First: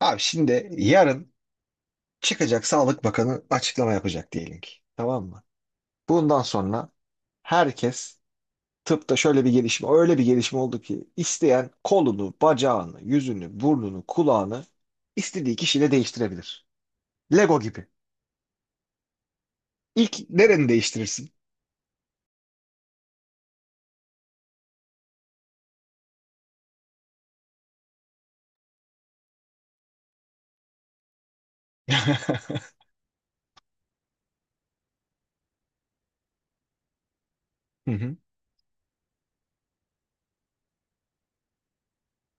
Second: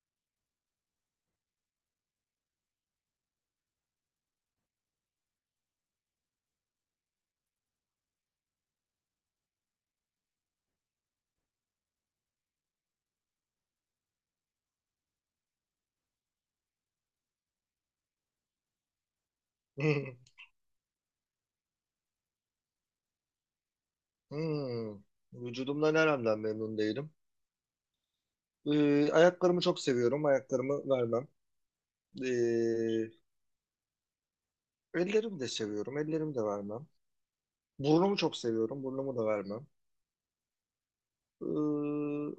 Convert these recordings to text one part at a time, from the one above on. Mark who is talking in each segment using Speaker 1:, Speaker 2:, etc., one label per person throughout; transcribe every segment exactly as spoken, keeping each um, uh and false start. Speaker 1: Abi şimdi yarın çıkacak Sağlık Bakanı açıklama yapacak diyelim ki. Tamam mı? Bundan sonra herkes tıpta şöyle bir gelişme, öyle bir gelişme oldu ki isteyen kolunu, bacağını, yüzünü, burnunu, kulağını istediği kişiyle değiştirebilir. Lego gibi. İlk nereni değiştirirsin?
Speaker 2: Hmm. Vücudumdan neremden memnun değilim. Ee, ayaklarımı çok seviyorum. Ayaklarımı vermem. Ee, ellerimi de seviyorum. Ellerimi de vermem.
Speaker 1: Hı hı.
Speaker 2: Burnumu çok seviyorum. Burnumu da vermem. Ee,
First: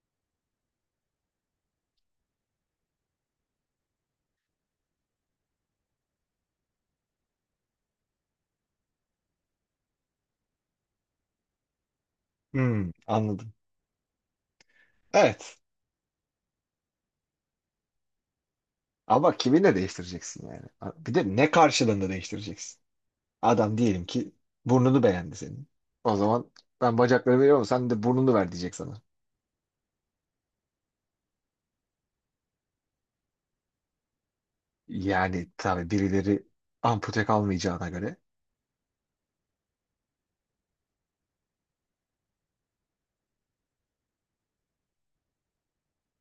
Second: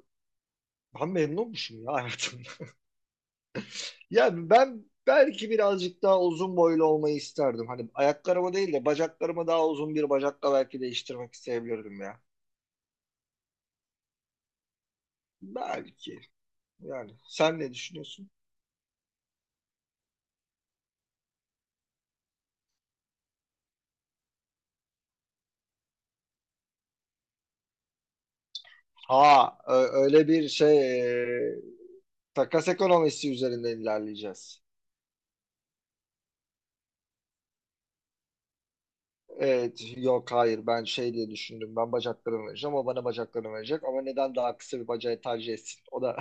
Speaker 2: ben memnunmuşum ya hayatımda. Yani ben belki birazcık daha uzun boylu olmayı isterdim. Hani ayaklarımı değil de bacaklarımı daha uzun bir bacakla belki değiştirmek isteyebilirdim ya.
Speaker 1: Hmm, anladım. Evet.
Speaker 2: Belki. Yani sen ne düşünüyorsun?
Speaker 1: Ama kiminle değiştireceksin yani? Bir de ne karşılığında değiştireceksin? Adam diyelim ki burnunu beğendi senin. O zaman ben bacakları veriyorum sen de burnunu ver diyecek sana.
Speaker 2: Ha, ö- öyle bir şey. e, Takas ekonomisi üzerinden ilerleyeceğiz.
Speaker 1: Yani tabii birileri ampute kalmayacağına göre.
Speaker 2: Evet, yok hayır, ben şey diye düşündüm. Ben bacaklarımı vereceğim, o bana bacaklarını verecek. Ama neden daha kısa bir bacağı tercih etsin? O da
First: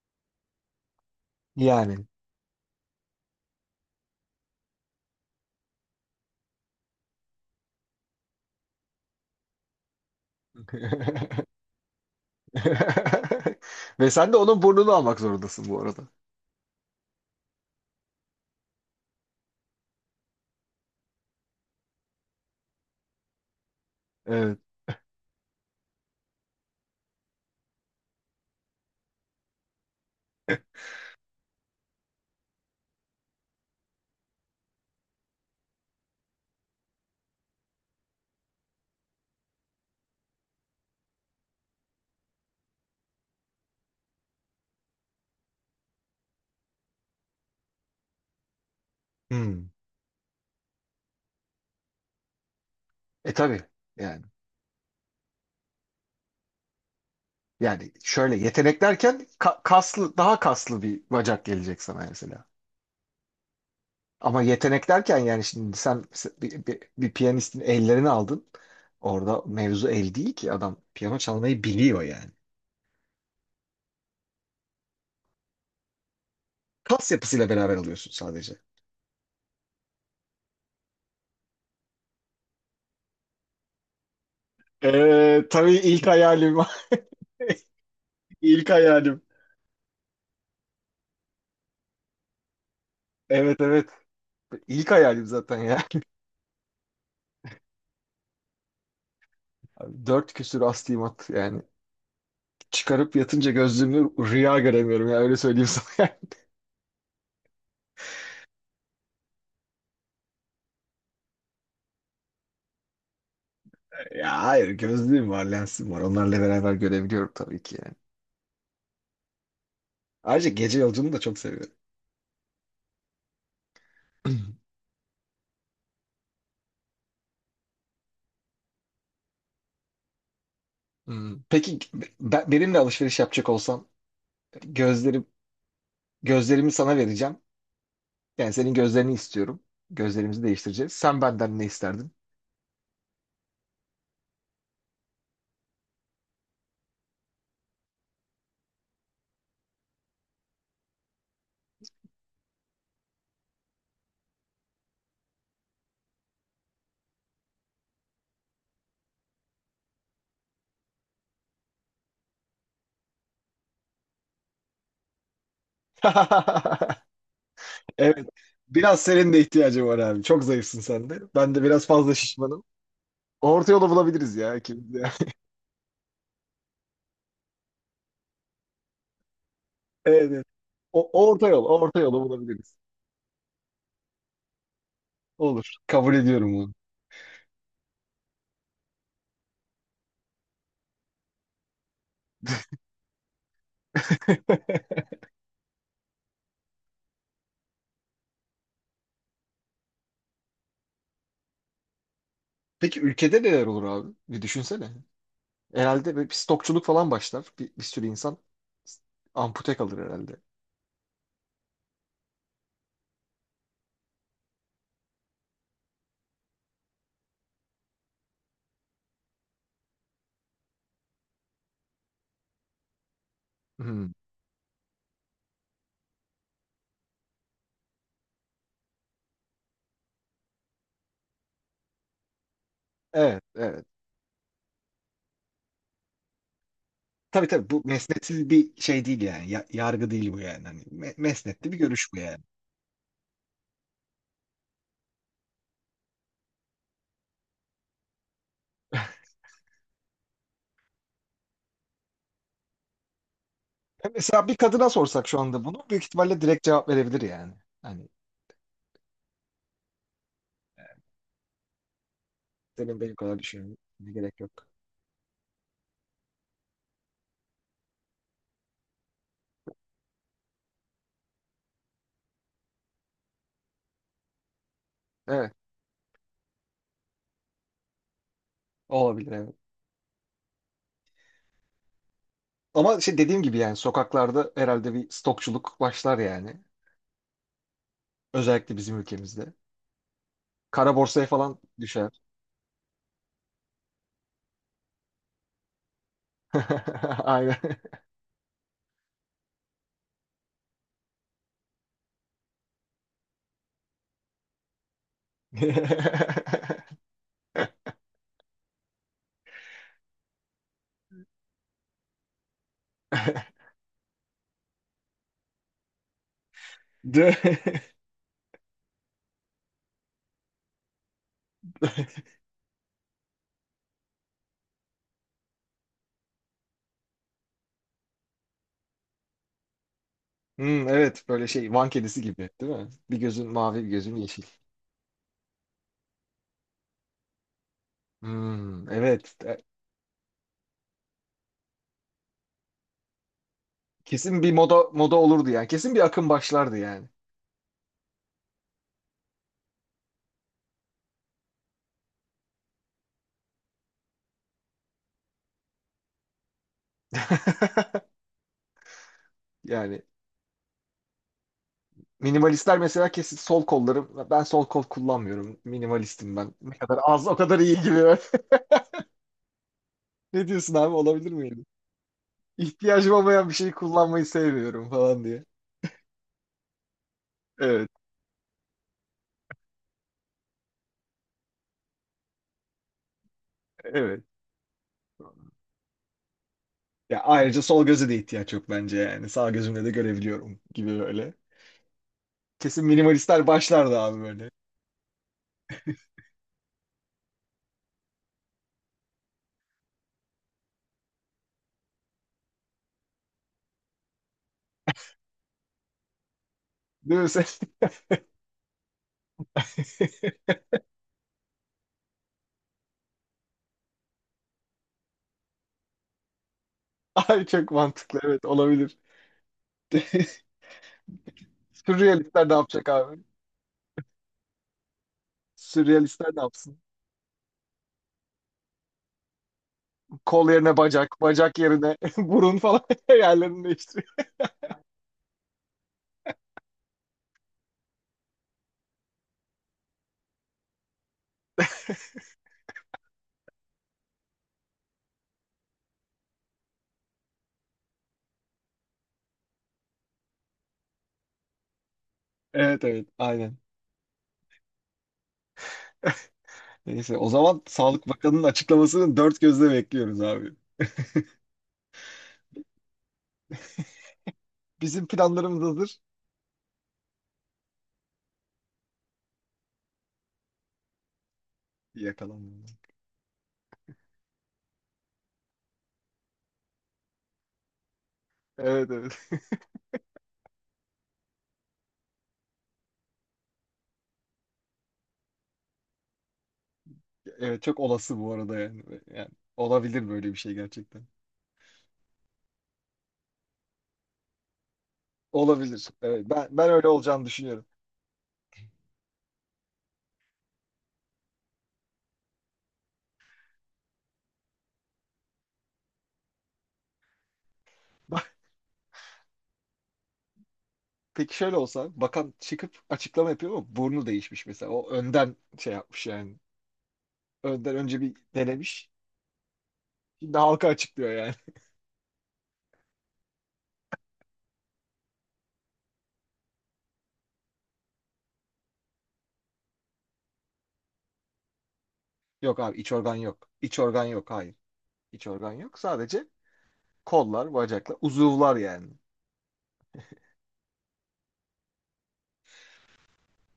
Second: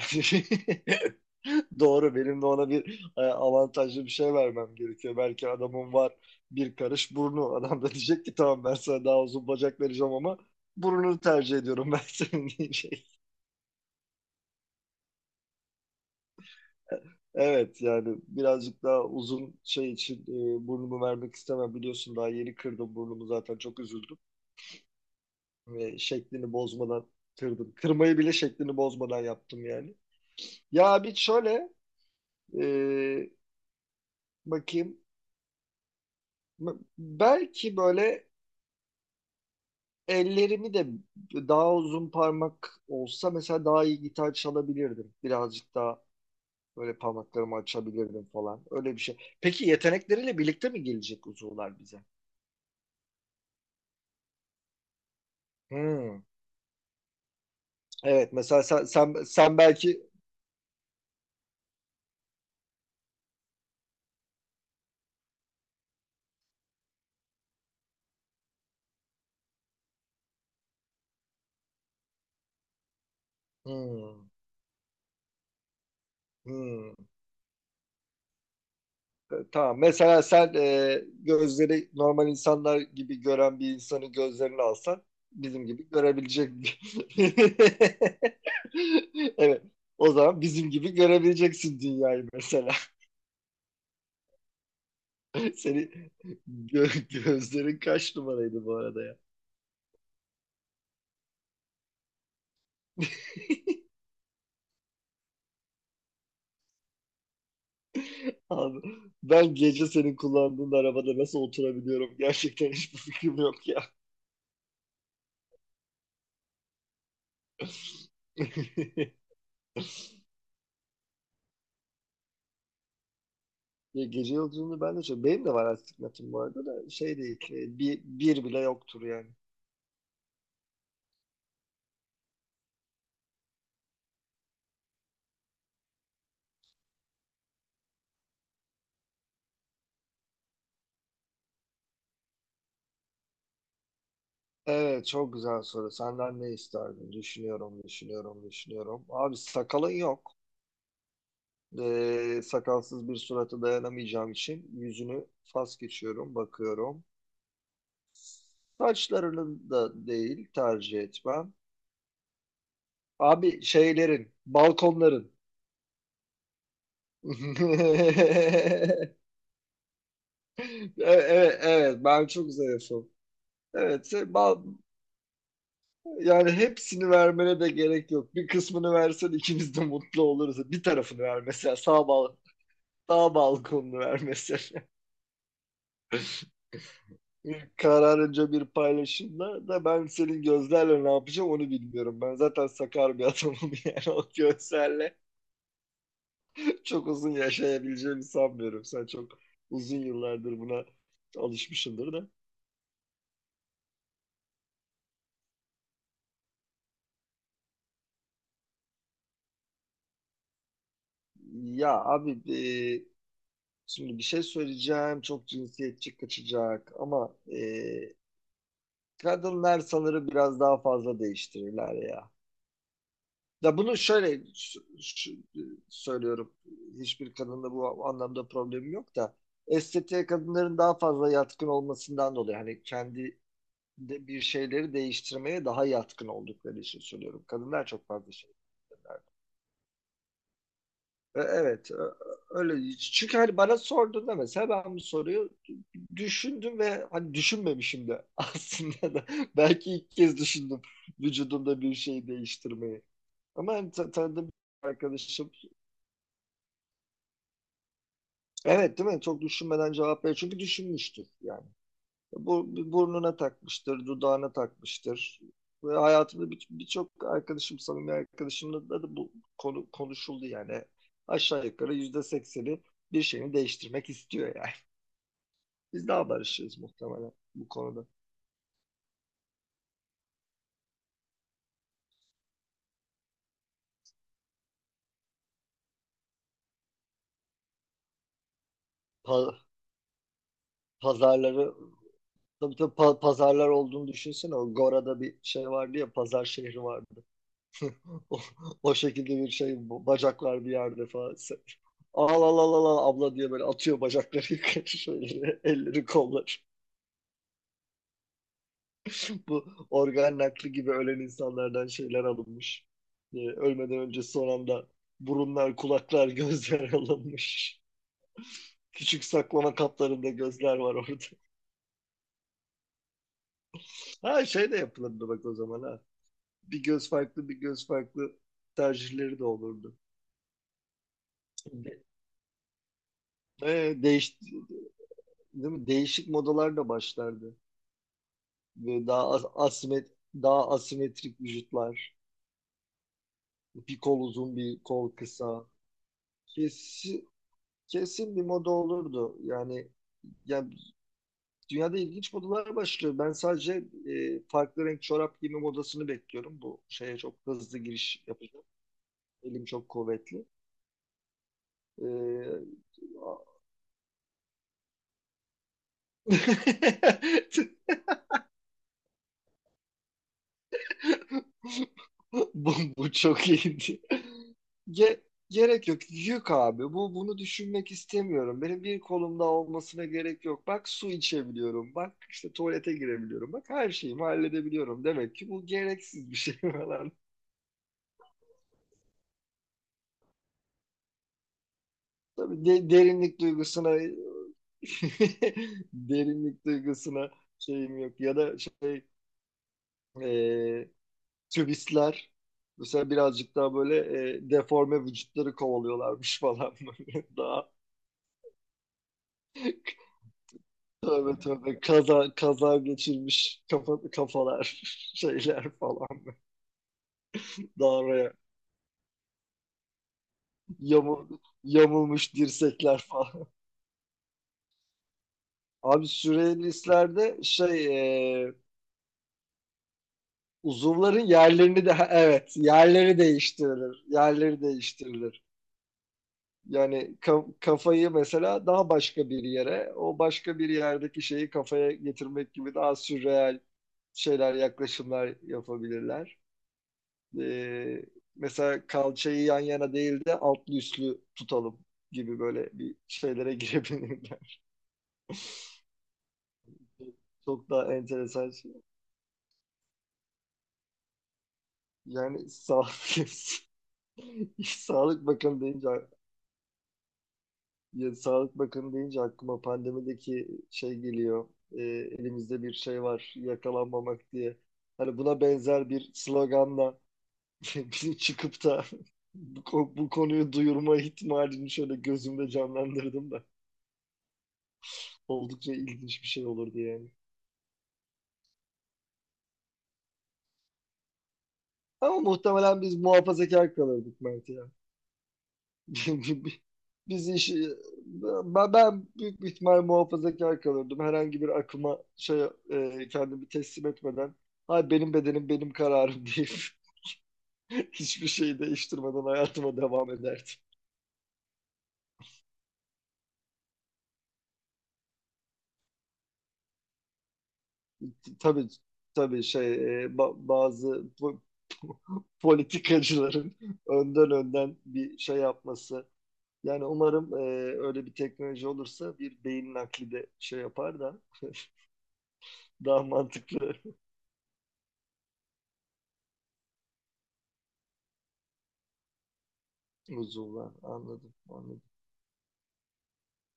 Speaker 1: Yani.
Speaker 2: doğru. Benim de ona bir e, avantajlı bir şey vermem gerekiyor. Belki adamın var bir karış burnu. Adam da diyecek ki tamam, ben sana daha uzun bacak vereceğim ama burnunu tercih ediyorum ben senin diyecek.
Speaker 1: Ve sen de onun burnunu almak zorundasın bu arada.
Speaker 2: Evet yani birazcık daha uzun şey için e, burnumu vermek istemem. Biliyorsun daha yeni kırdım burnumu, zaten çok üzüldüm.
Speaker 1: Evet.
Speaker 2: Ve şeklini bozmadan kırdım. Kırmayı bile şeklini bozmadan yaptım yani. Ya bir şöyle e, bakayım. Belki böyle ellerimi de daha uzun parmak olsa mesela daha iyi gitar çalabilirdim. Birazcık daha böyle parmaklarımı açabilirdim falan. Öyle bir şey. Peki
Speaker 1: Hmm.
Speaker 2: yetenekleriyle birlikte mi gelecek uzuvlar bize?
Speaker 1: E tabii yani.
Speaker 2: Hmm.
Speaker 1: Yani
Speaker 2: Evet,
Speaker 1: şöyle
Speaker 2: mesela
Speaker 1: yetenek
Speaker 2: sen, sen,
Speaker 1: derken
Speaker 2: sen
Speaker 1: ka-
Speaker 2: belki
Speaker 1: kaslı daha kaslı bir bacak gelecek sana mesela. Ama yetenek derken yani şimdi sen bir, bir, bir piyanistin ellerini aldın. Orada mevzu el değil ki adam piyano çalmayı biliyor yani.
Speaker 2: hmm. Hmm.
Speaker 1: Kas yapısıyla beraber alıyorsun sadece.
Speaker 2: Tamam. Mesela sen e, gözleri normal insanlar gibi gören bir insanın gözlerini alsan
Speaker 1: Ee,
Speaker 2: bizim
Speaker 1: tabii
Speaker 2: gibi
Speaker 1: ilk hayalim.
Speaker 2: görebilecek.
Speaker 1: İlk hayalim.
Speaker 2: Evet. O zaman bizim gibi görebileceksin dünyayı mesela.
Speaker 1: Evet, evet. İlk hayalim zaten ya.
Speaker 2: Senin gö- gözlerin kaç numaraydı bu arada ya?
Speaker 1: Abi, dört küsür astigmat yani. Çıkarıp yatınca gözlüğümü rüya göremiyorum ya, öyle söyleyeyim sana.
Speaker 2: Abi, ben gece senin kullandığın arabada nasıl oturabiliyorum? Gerçekten hiçbir fikrim yok ya.
Speaker 1: Ya hayır, gözlüğüm var lensim var, onlarla beraber görebiliyorum tabii ki yani. Ayrıca gece yolculuğunu da çok seviyorum.
Speaker 2: Ya gece yolculuğunu ben de çok... Benim de var astigmatım bu arada, da şey değil. e, Bir, bir bile yoktur yani.
Speaker 1: Hmm. Peki ben, benimle alışveriş yapacak olsan gözlerim gözlerimi sana vereceğim. Yani senin gözlerini istiyorum. Gözlerimizi değiştireceğiz. Sen benden ne isterdin?
Speaker 2: Evet, çok güzel soru. Senden ne isterdin? Düşünüyorum, düşünüyorum, düşünüyorum. Abi sakalın yok. Ee, sakalsız bir surata dayanamayacağım için yüzünü fas geçiyorum, bakıyorum. Saçlarının da değil tercih etmem. Abi şeylerin, balkonların.
Speaker 1: Evet. Biraz senin de ihtiyacın var abi. Çok zayıfsın sen de.
Speaker 2: Evet,
Speaker 1: Ben
Speaker 2: evet,
Speaker 1: de biraz
Speaker 2: evet,
Speaker 1: fazla
Speaker 2: ben çok
Speaker 1: şişmanım.
Speaker 2: zayıfım.
Speaker 1: Orta yolu
Speaker 2: Evet, se-
Speaker 1: bulabiliriz ya
Speaker 2: bal-
Speaker 1: ikimiz de.
Speaker 2: Yani hepsini vermene de gerek yok. Bir kısmını versen ikimiz de mutlu
Speaker 1: Evet, evet.
Speaker 2: oluruz. Bir
Speaker 1: O,
Speaker 2: tarafını ver
Speaker 1: orta yol,
Speaker 2: mesela
Speaker 1: orta
Speaker 2: sağ
Speaker 1: yolu
Speaker 2: bal
Speaker 1: bulabiliriz.
Speaker 2: sağ balkonunu ver mesela.
Speaker 1: Olur. Kabul ediyorum bunu.
Speaker 2: Kararınca bir paylaşımla da ben senin gözlerle ne yapacağım onu bilmiyorum. Ben zaten sakar bir adamım, yani o gözlerle çok uzun yaşayabileceğimi sanmıyorum. Sen çok uzun yıllardır buna alışmışsındır da.
Speaker 1: Peki ülkede neler olur abi? Bir düşünsene. Herhalde böyle bir stokçuluk falan başlar. Bir, bir sürü insan ampute kalır herhalde.
Speaker 2: Ya abi e, şimdi bir şey söyleyeceğim, çok cinsiyetçi kaçacak ama e, Kadınlar sanırım biraz daha fazla değiştirirler ya. Ya bunu
Speaker 1: Hmm,
Speaker 2: şöyle s- ş- söylüyorum. Hiçbir kadında bu anlamda problemim yok da estetiğe kadınların daha fazla yatkın olmasından dolayı, hani kendi
Speaker 1: evet, evet.
Speaker 2: de bir şeyleri değiştirmeye daha yatkın oldukları için söylüyorum.
Speaker 1: Tabii tabii, bu
Speaker 2: Kadınlar çok fazla
Speaker 1: mesnetsiz
Speaker 2: şey.
Speaker 1: bir şey değil yani. Ya- yargı değil bu yani. Hani me-
Speaker 2: E,
Speaker 1: mesnetli bir
Speaker 2: Evet, e,
Speaker 1: görüş bu yani.
Speaker 2: öyle. Çünkü hani bana sorduğunda mesela ben bu soruyu düşündüm ve hani düşünmemişim de aslında da belki ilk kez düşündüm vücudumda bir şey değiştirmeyi. Ama hani
Speaker 1: Ya
Speaker 2: ta-
Speaker 1: mesela
Speaker 2: tanıdığım
Speaker 1: bir kadına
Speaker 2: bir
Speaker 1: sorsak şu
Speaker 2: arkadaşım,
Speaker 1: anda bunu büyük ihtimalle direkt cevap verebilir yani. Hani
Speaker 2: evet değil mi? Çok düşünmeden cevap veriyor. Çünkü düşünmüştür yani. Bu
Speaker 1: senin benim
Speaker 2: burnuna
Speaker 1: kadar düşünmene
Speaker 2: takmıştır,
Speaker 1: gerek yok.
Speaker 2: dudağına takmıştır. Ve hayatımda bir- birçok arkadaşım, samimi arkadaşımla da, da bu konu konuşuldu yani. Aşağı yukarı yüzde sekseni bir şeyini değiştirmek istiyor yani.
Speaker 1: Evet,
Speaker 2: Biz daha barışırız muhtemelen bu konuda.
Speaker 1: olabilir evet. Ama şey, dediğim gibi yani sokaklarda herhalde bir stokçuluk başlar yani. Özellikle bizim ülkemizde.
Speaker 2: Pa-
Speaker 1: Kara borsaya falan
Speaker 2: pazarları,
Speaker 1: düşer.
Speaker 2: tabii tabii, pa- pazarlar olduğunu düşünsene. O Gora'da bir şey vardı ya, pazar şehri vardı.
Speaker 1: Aynen.
Speaker 2: O, o şekilde bir şey, bu bacaklar bir yerde falan. Sen- Al al al al al abla diye böyle atıyor bacakları yukarı şöyle, elleri kolları. Bu organ nakli gibi ölen insanlardan şeyler alınmış. Ee, ölmeden önce son anda burunlar, kulaklar, gözler
Speaker 1: De-
Speaker 2: alınmış. Küçük saklama kaplarında gözler var orada. Ha şey de yapılırdı bak o zaman, ha. Bir göz farklı, bir göz farklı tercihleri de olurdu.
Speaker 1: Hmm, evet böyle şey, Van
Speaker 2: De-
Speaker 1: kedisi gibi değil mi? Bir gözün mavi bir
Speaker 2: Ee,
Speaker 1: gözün
Speaker 2: değiş,
Speaker 1: yeşil.
Speaker 2: değil mi? Değişik modalar da başlardı.
Speaker 1: Hmm,
Speaker 2: Ve daha
Speaker 1: evet.
Speaker 2: as-
Speaker 1: E,
Speaker 2: asimet daha asimetrik vücutlar. Bir kol
Speaker 1: kesin bir
Speaker 2: uzun, bir
Speaker 1: moda
Speaker 2: kol
Speaker 1: moda olurdu
Speaker 2: kısa.
Speaker 1: yani. Kesin bir akım başlardı yani.
Speaker 2: Kesin, Kesin bir moda olurdu. Yani ya dünyada ilginç modalar başlıyor. Ben sadece e, farklı renk çorap giyme modasını bekliyorum. Bu şeye çok hızlı giriş yapacağım. Elim çok
Speaker 1: Yani
Speaker 2: kuvvetli. E,
Speaker 1: minimalistler mesela kesin sol kollarım. Ben sol kol kullanmıyorum. Minimalistim ben. Ne kadar az o kadar iyi gibi. Ne diyorsun abi, olabilir miydi?
Speaker 2: bu, bu
Speaker 1: İhtiyacım
Speaker 2: çok
Speaker 1: olmayan bir şeyi
Speaker 2: iyiydi.
Speaker 1: kullanmayı sevmiyorum
Speaker 2: Ge-
Speaker 1: falan diye.
Speaker 2: gerek yok. Yük abi. Bu bunu
Speaker 1: Evet,
Speaker 2: düşünmek istemiyorum. Benim bir kolumda olmasına gerek yok. Bak, su içebiliyorum. Bak işte, tuvalete girebiliyorum. Bak, her şeyimi
Speaker 1: evet.
Speaker 2: halledebiliyorum. Demek ki bu gereksiz bir şey falan.
Speaker 1: Ya ayrıca sol göze de ihtiyaç yok bence yani. Sağ gözümle de görebiliyorum gibi böyle.
Speaker 2: Tabii
Speaker 1: Kesin
Speaker 2: de- derinlik
Speaker 1: minimalistler
Speaker 2: duygusuna
Speaker 1: başlardı abi böyle.
Speaker 2: derinlik duygusuna şeyim yok. Ya da şey, e, turistler mesela birazcık daha böyle, e, deforme vücutları kovalıyorlarmış falan
Speaker 1: Değil
Speaker 2: böyle.
Speaker 1: mi sen?
Speaker 2: Daha tövbe tövbe kaza kaza geçirmiş kafa, kafalar şeyler falan.
Speaker 1: Ay çok
Speaker 2: Daha
Speaker 1: mantıklı,
Speaker 2: oraya
Speaker 1: evet olabilir.
Speaker 2: yamul, yamulmuş
Speaker 1: Sürrealistler ne yapacak
Speaker 2: dirsekler
Speaker 1: abi?
Speaker 2: falan. Abi
Speaker 1: Sürrealistler ne yapsın?
Speaker 2: sürrealistlerde şey, e,
Speaker 1: Kol yerine
Speaker 2: uzuvların
Speaker 1: bacak, bacak
Speaker 2: yerlerini de,
Speaker 1: yerine
Speaker 2: evet,
Speaker 1: burun falan
Speaker 2: yerleri
Speaker 1: yerlerini
Speaker 2: değiştirilir.
Speaker 1: değiştiriyor.
Speaker 2: Yerleri değiştirilir. Yani kafayı mesela daha başka bir yere, o başka bir yerdeki şeyi kafaya getirmek gibi daha sürreal şeyler, yaklaşımlar yapabilirler. Ee, mesela kalçayı yan yana değil de altlı üstlü tutalım gibi böyle
Speaker 1: Evet
Speaker 2: bir
Speaker 1: evet
Speaker 2: şeylere
Speaker 1: aynen.
Speaker 2: girebilirler.
Speaker 1: Neyse o zaman
Speaker 2: Çok daha
Speaker 1: Sağlık Bakanı'nın
Speaker 2: enteresan şey.
Speaker 1: açıklamasını dört gözle bekliyoruz abi.
Speaker 2: Yani sağlık,
Speaker 1: Bizim
Speaker 2: Sağlık
Speaker 1: planlarımız
Speaker 2: Bakanı deyince.
Speaker 1: hazır.
Speaker 2: Ya, Sağlık Bakanı deyince aklıma pandemideki şey geliyor. Ee, elimizde
Speaker 1: Yakalanmadı.
Speaker 2: bir şey var yakalanmamak diye. Hani buna benzer bir sloganla bizim çıkıp da
Speaker 1: Evet, evet.
Speaker 2: bu, ko- bu konuyu duyurma ihtimalini şöyle gözümde canlandırdım da oldukça ilginç bir şey olurdu yani.
Speaker 1: Evet, çok olası bu arada yani. Yani olabilir böyle bir şey gerçekten.
Speaker 2: Ama muhtemelen biz muhafazakar kalırdık Mert ya.
Speaker 1: Olabilir. Evet, ben ben öyle olacağını
Speaker 2: Biz iş,
Speaker 1: düşünüyorum.
Speaker 2: ben, ben büyük bir ihtimal muhafazakar kalırdım. Herhangi bir akıma şey, e, kendimi teslim etmeden, hay benim bedenim benim kararım deyip, hiçbir şeyi değiştirmeden hayatıma devam ederdim.
Speaker 1: Peki şöyle olsa, bakan çıkıp açıklama yapıyor ama burnu değişmiş mesela. O önden şey yapmış yani. Önden önce bir
Speaker 2: Tabii
Speaker 1: denemiş.
Speaker 2: tabii şey, e, ba-
Speaker 1: Şimdi halka
Speaker 2: bazı
Speaker 1: açıklıyor yani.
Speaker 2: po- politikacıların önden önden bir şey yapması. Yani umarım e, öyle bir teknoloji olursa bir beyin nakli de şey yapar da
Speaker 1: Yok abi, iç
Speaker 2: daha
Speaker 1: organ yok.
Speaker 2: mantıklı.
Speaker 1: İç organ yok. Hayır. İç organ yok. Sadece kollar, bacaklar, uzuvlar yani.
Speaker 2: Uzuvlar. Anladım, anladım.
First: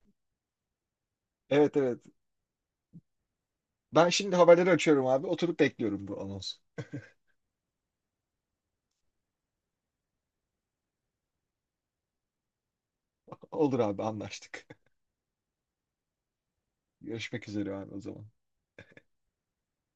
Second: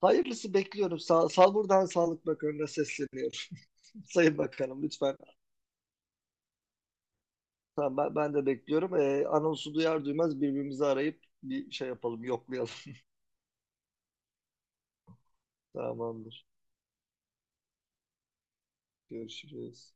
Speaker 2: Hayırlısı bekliyorum. Sağ, sağ
Speaker 1: Evet,
Speaker 2: buradan
Speaker 1: evet.
Speaker 2: Sağlık Bakanı'na sesleniyorum.
Speaker 1: Ben şimdi
Speaker 2: Sayın
Speaker 1: haberleri
Speaker 2: Bakanım,
Speaker 1: açıyorum
Speaker 2: lütfen.
Speaker 1: abi. Oturup bekliyorum bu anonsu.
Speaker 2: Tamam, ben, ben de bekliyorum. Ee, anonsu duyar duymaz birbirimizi arayıp bir şey yapalım, yoklayalım.
Speaker 1: Olur abi, anlaştık.
Speaker 2: Tamamdır.
Speaker 1: Görüşmek üzere abi o zaman.
Speaker 2: Görüşürüz.